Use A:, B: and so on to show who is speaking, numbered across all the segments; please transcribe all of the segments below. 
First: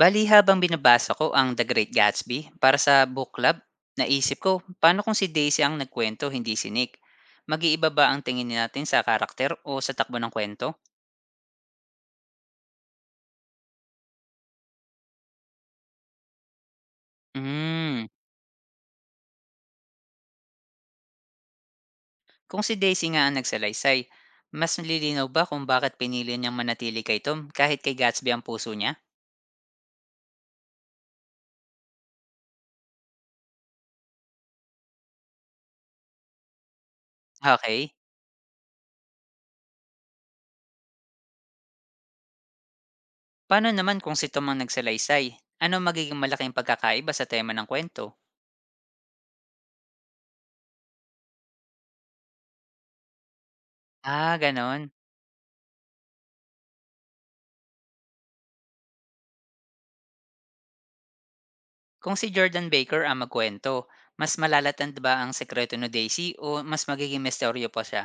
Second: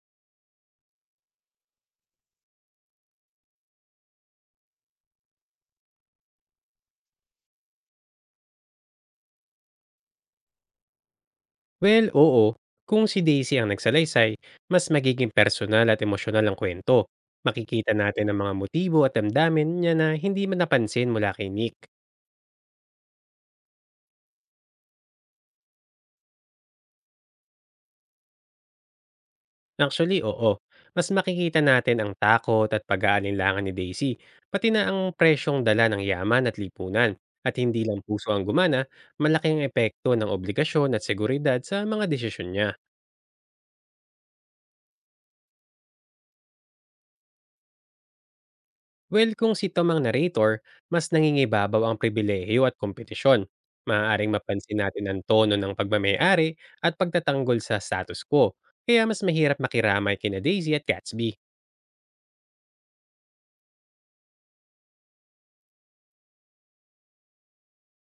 A: Bali habang binabasa ko ang The Great Gatsby para sa book club, naisip ko, paano kung si Daisy ang nagkwento, hindi si Nick? Mag-iiba ba ang tingin natin sa karakter o sa takbo ng kwento?
B: Well, oo. Kung si Daisy ang nagsalaysay, mas magiging personal at emosyonal ang kwento. Makikita
A: Hmm,
B: natin ang mga motibo at damdamin niya na hindi man napansin mula kay Nick.
A: kung si Daisy nga ang nagsalaysay, mas nililinaw ba kung bakit pinili niyang manatili kay Tom kahit kay Gatsby ang puso niya?
B: Actually, oo. Mas makikita natin ang takot at pag-aalinlangan ni Daisy, pati na ang presyong dala ng yaman at lipunan. At hindi
A: Okay,
B: lang puso ang gumana, malaking epekto ng obligasyon at seguridad sa mga desisyon niya.
A: paano naman kung si Tom ang nagsalaysay? Ano magiging malaking pagkakaiba sa tema ng kwento?
B: Well, kung si Tom ang narrator, mas nangingibabaw ang pribilehiyo at kompetisyon. Maaaring
A: Ah,
B: mapansin
A: ganon.
B: natin ang tono ng pagmamayari at pagtatanggol sa status quo. Kaya mas mahirap makiramay kina Daisy at Gatsby.
A: Kung si Jordan Baker ang magkuwento, mas malalatand ba ang sekreto ni Daisy o mas magiging misteryo pa siya?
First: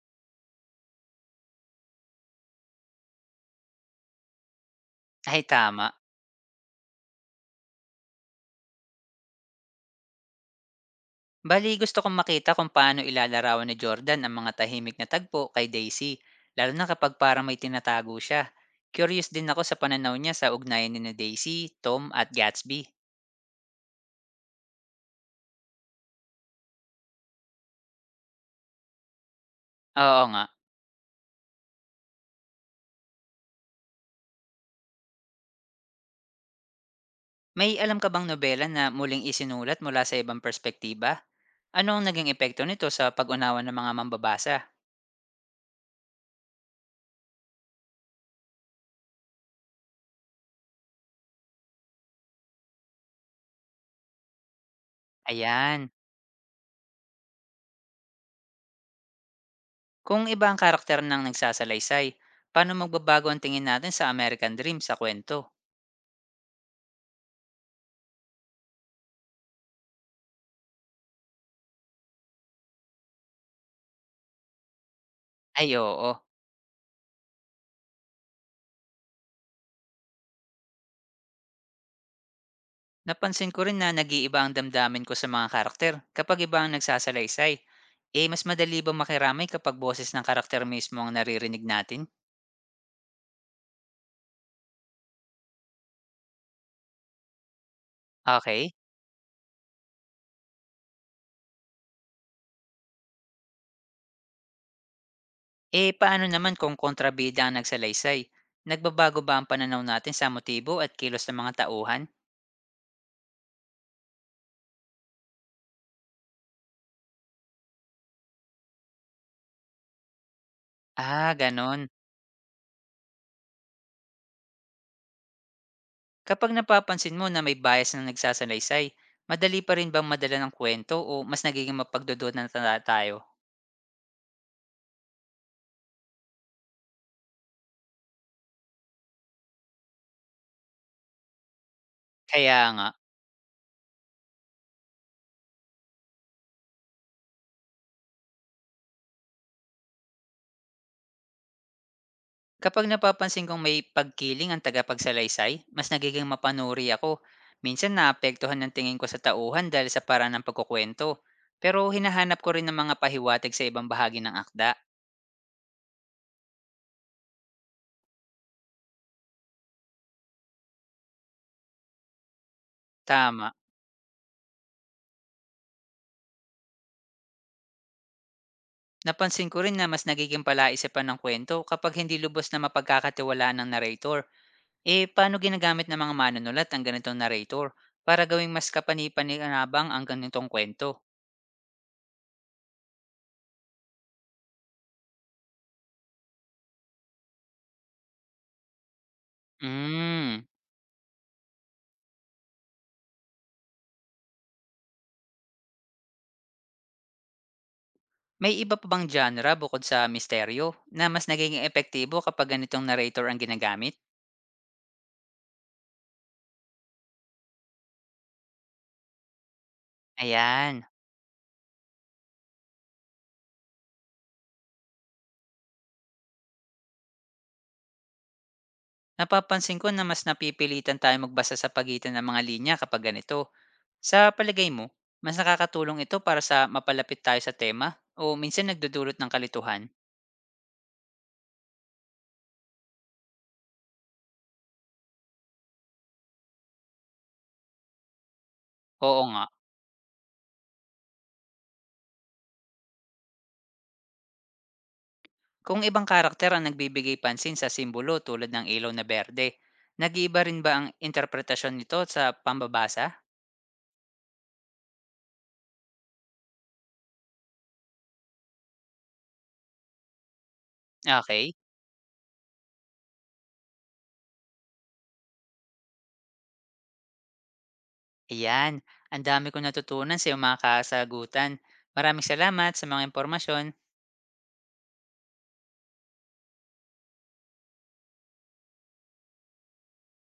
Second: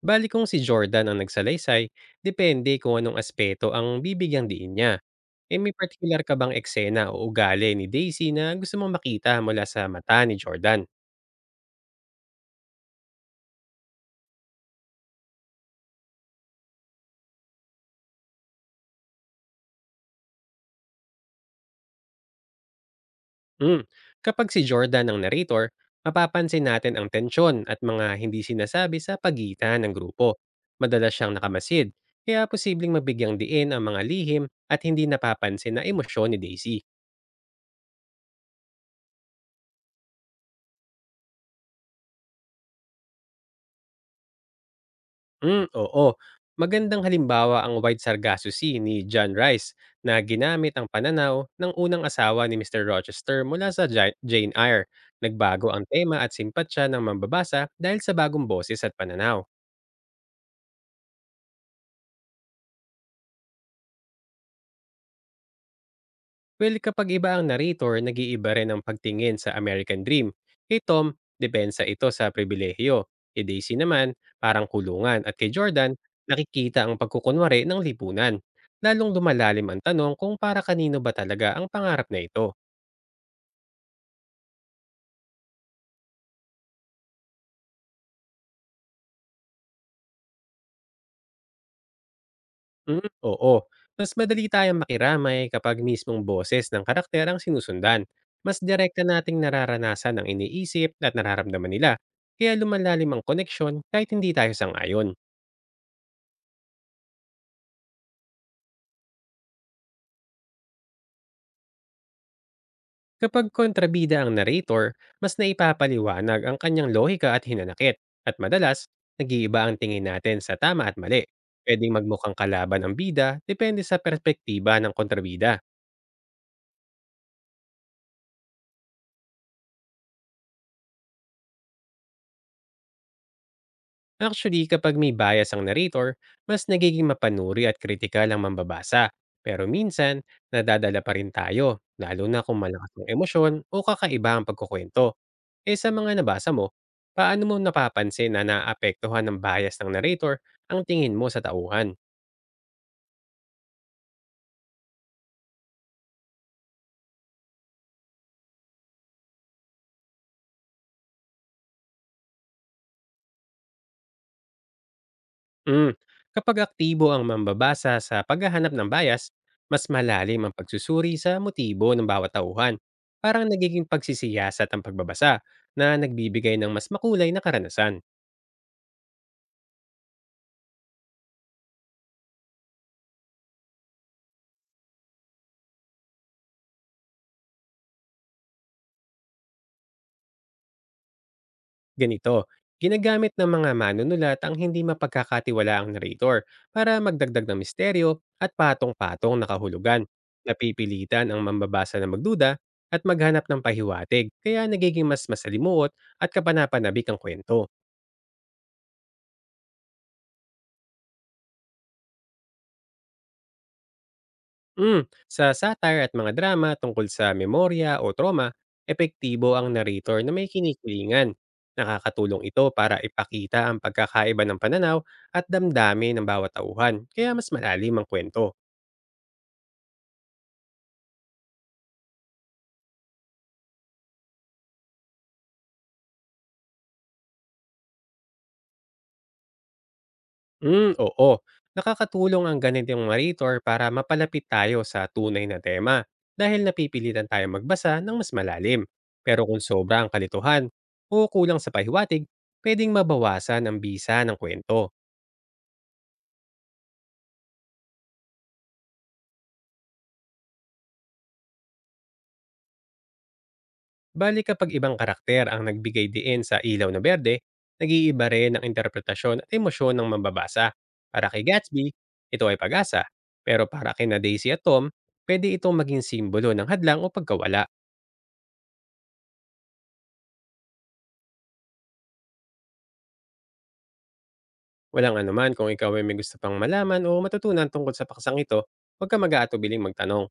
B: Bali kung si Jordan ang nagsalaysay, depende kung anong aspeto ang bibigyang diin niya.
A: Ay,
B: E may
A: tama.
B: particular ka bang eksena o ugali ni Daisy na gusto mong makita mula sa mata ni Jordan?
A: Bali gusto kong makita kung paano ilalarawan ni Jordan ang mga tahimik na tagpo kay Daisy, lalo na kapag parang may tinatago siya. Curious din ako sa pananaw niya sa ugnayan ni na Daisy, Tom at Gatsby.
B: Mm. Kapag si Jordan ang narrator, mapapansin natin ang tensyon at mga hindi sinasabi sa pagitan ng
A: Oo
B: grupo.
A: nga.
B: Madalas siyang nakamasid, kaya posibleng mabigyang diin ang mga lihim at hindi napapansin na emosyon ni Daisy.
A: May alam ka bang nobela na muling isinulat mula sa ibang perspektiba? Ano ang naging epekto nito sa pag-unawa ng mga mambabasa?
B: Mm, oo. Magandang halimbawa ang White Sargassy ni John Rice na ginamit ang pananaw ng unang asawa ni Mr. Rochester mula sa Jane Eyre. Nagbago ang
A: Ayan.
B: tema at simpatsya ng mambabasa dahil sa bagong boses at pananaw.
A: Kung iba ang karakter ng nagsasalaysay, paano magbabago ang tingin natin sa American Dream sa kwento?
B: Well, kapag iba ang narrator, nag-iiba rin ang pagtingin sa American Dream. Kay Tom, depensa ito sa pribilehiyo. Kay Daisy naman, parang kulungan. At kay
A: Ay,
B: Jordan,
A: oo,
B: nakikita ang pagkukunwari ng lipunan. Lalong lumalalim ang tanong kung para kanino ba talaga ang pangarap na ito.
A: napansin ko rin na nag-iiba ang damdamin ko sa mga karakter kapag iba ang nagsasalaysay. Eh, mas madali ba makiramay kapag boses ng karakter mismo ang naririnig natin?
B: Mm, oo, mas madali tayong makiramay kapag mismong boses ng karakter ang sinusundan. Mas
A: Okay.
B: direkta nating nararanasan ang iniisip at nararamdaman nila. Kaya lumalalim ang koneksyon kahit hindi tayo sangayon.
A: Eh, paano naman kung kontrabida ang nagsalaysay? Nagbabago ba ang pananaw natin sa motibo at kilos ng mga tauhan?
B: Kapag kontrabida ang narrator, mas naipapaliwanag ang kanyang lohika at hinanakit, at madalas, nag-iiba ang tingin natin sa tama at mali.
A: Ah, ganon.
B: Pwedeng magmukhang kalaban ang bida depende sa perspektiba ng kontrabida.
A: Kapag napapansin mo na may bias na nagsasalaysay, madali pa rin bang madala ng kwento o mas nagiging mapagdudod tayo?
B: Actually, kapag may bias ang narrator, mas nagiging mapanuri at kritikal ang mambabasa. Pero minsan, nadadala pa rin tayo, lalo na kung
A: Kaya nga,
B: malakas ang emosyon o kakaiba ang pagkukwento. Eh, sa mga nabasa mo, paano mo napapansin na naapektuhan ng bias ng narrator ang tingin mo sa tauhan?
A: kapag napapansin kong may pagkiling ang tagapagsalaysay, mas nagiging mapanuri ako. Minsan naapektuhan ng tingin ko sa tauhan dahil sa paraan ng pagkukwento. Pero hinahanap ko rin ng mga pahiwatig sa ibang bahagi ng akda.
B: Hmm, kapag aktibo ang mambabasa sa paghahanap ng bias, mas malalim ang pagsusuri sa motibo ng bawat tauhan. Parang
A: Tama.
B: nagiging pagsisiyasat ang pagbabasa na nagbibigay ng mas makulay na karanasan.
A: Napansin ko rin na mas nagiging palaisipan ng kwento kapag hindi lubos na mapagkakatiwalaan ng narrator. Eh, paano ginagamit ng mga manunulat ang ganitong narrator para gawing mas kapani-panikanabang ang ganitong kwento?
B: Ganito, ginagamit ng mga manunulat ang hindi mapagkakatiwalaang narrator para magdagdag ng misteryo at patong-patong nakahulugan.
A: Hmm.
B: Napipilitan ang mambabasa na magduda at maghanap ng pahiwatig, kaya nagiging mas masalimuot at kapanapanabik ang kwento.
A: May iba pa bang genre bukod sa misteryo na mas nagiging epektibo kapag ganitong narrator ang ginagamit?
B: Mm, sa satire at mga drama tungkol sa memorya o trauma, epektibo ang narrator na may
A: Ayan.
B: kinikilingan. Nakakatulong ito para ipakita ang pagkakaiba ng pananaw at damdamin ng bawat tauhan, kaya mas malalim ang kwento.
A: Napapansin ko na mas napipilitan tayo magbasa sa pagitan ng mga linya kapag ganito. Sa palagay mo, mas nakakatulong ito para sa mapalapit tayo sa tema o minsan nagdudulot ng kalituhan?
B: Hmm, oo. Nakakatulong ang ganitong narrator para mapalapit tayo sa tunay na tema dahil napipilitan tayong magbasa ng mas malalim.
A: Oo nga.
B: Pero kung sobra ang kalituhan o kulang sa pahiwatig, pwedeng mabawasan ang bisa ng kwento.
A: Kung ibang karakter ang nagbibigay pansin sa simbolo tulad ng ilaw na berde, nag-iiba rin ba ang interpretasyon nito sa pambabasa?
B: Bali kapag ibang karakter ang nagbigay diin sa ilaw na berde, nag-iiba rin ang interpretasyon at emosyon ng mambabasa. Para kay
A: Okay,
B: Gatsby, ito ay pag-asa. Pero para kina Daisy at Tom, pwede itong maging simbolo ng hadlang o pagkawala.
A: ayan. Ang dami kong natutunan sa iyong mga kasagutan. Maraming salamat sa mga impormasyon.
B: Walang anuman, kung ikaw ay may gusto pang malaman o matutunan tungkol sa paksang ito, huwag kang mag-aatubiling magtanong.